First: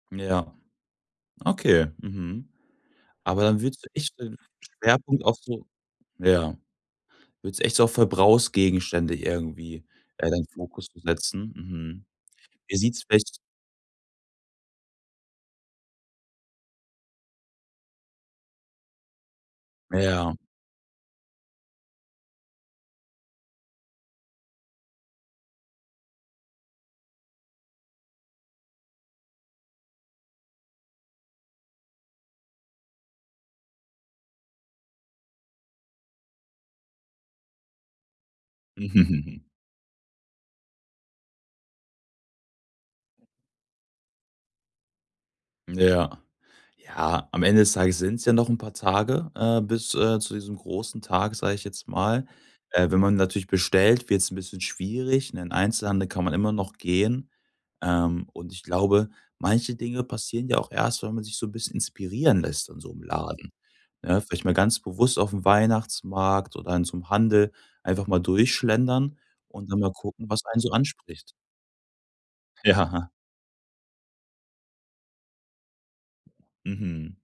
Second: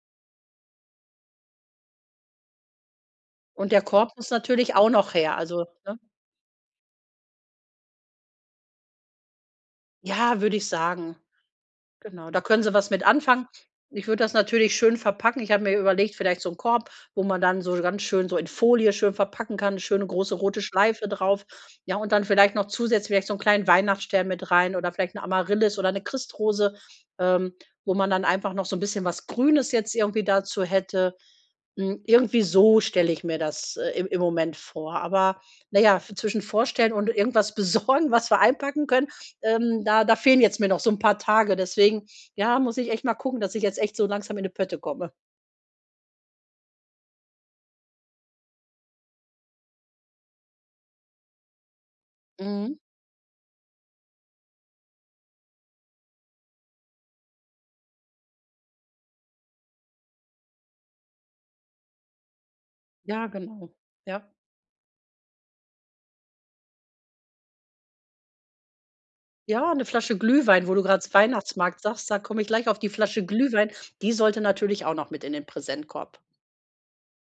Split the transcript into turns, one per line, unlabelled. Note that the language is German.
Ja. Okay. Mhm. Aber dann
Und der
würdest du
Korb
echt
muss
den
natürlich auch noch
Schwerpunkt
her,
auch
also,
so
ne?
ja. Würdest du echt so auf Verbrauchsgegenstände irgendwie, äh,
Ja,
deinen
würde ich
Fokus so
sagen.
setzen. Mhm.
Genau, da können sie
Wie
was
sieht's
mit
vielleicht
anfangen. Ich würde das natürlich schön verpacken. Ich habe mir überlegt, vielleicht so 'n Korb, wo man dann so ganz schön so in Folie schön verpacken kann, 'ne schöne,
Ja.
große, rote Schleife drauf. Ja, und dann vielleicht noch zusätzlich vielleicht so 'n kleinen Weihnachtsstern mit rein oder vielleicht 'ne Amaryllis oder 'ne Christrose, ähm, wo man dann einfach noch so 'n bisschen was Grünes jetzt irgendwie dazu hätte. Hm, irgendwie so stelle ich mir das, äh, im im Moment vor. Aber, na ja, v zwischen vorstellen und irgendwas besorgen, was wir einpacken können, ähm, da da fehlen jetzt mir noch so 'n paar Tage. Deswegen, ja, muss ich echt mal gucken, dass ich jetzt echt so langsam in die Pötte komme.
Ja. Ja, am Ende des Tages sind's ja noch 'n paar Tage, äh, bis, äh, zu diesem großen Tag, sag ich jetzt mal.
Mhm.
Äh, wenn man natürlich bestellt, wird's 'n bisschen schwierig. 'N in Einzelhandel kann man immer noch gehen. Ähm, und ich glaube, manche Dinge passieren ja auch erst, wenn man sich so 'n bisschen inspirieren lässt in so 'nem
Ja,
Laden,
genau.
ne?
Ja.
Vielleicht mal ganz bewusst aufm Weihnachtsmarkt oder in so 'nem Handel einfach mal durchschlendern und
Ja,
dann
'ne
mal
Flasche
gucken, was einen
Glühwein,
so
wo du grad s
anspricht.
Weihnachtsmarkt sagst, da komme ich gleich auf die
Ja.
Flasche Glühwein, die sollte natürlich auch noch mit in den Präsentkorb.
Mhm.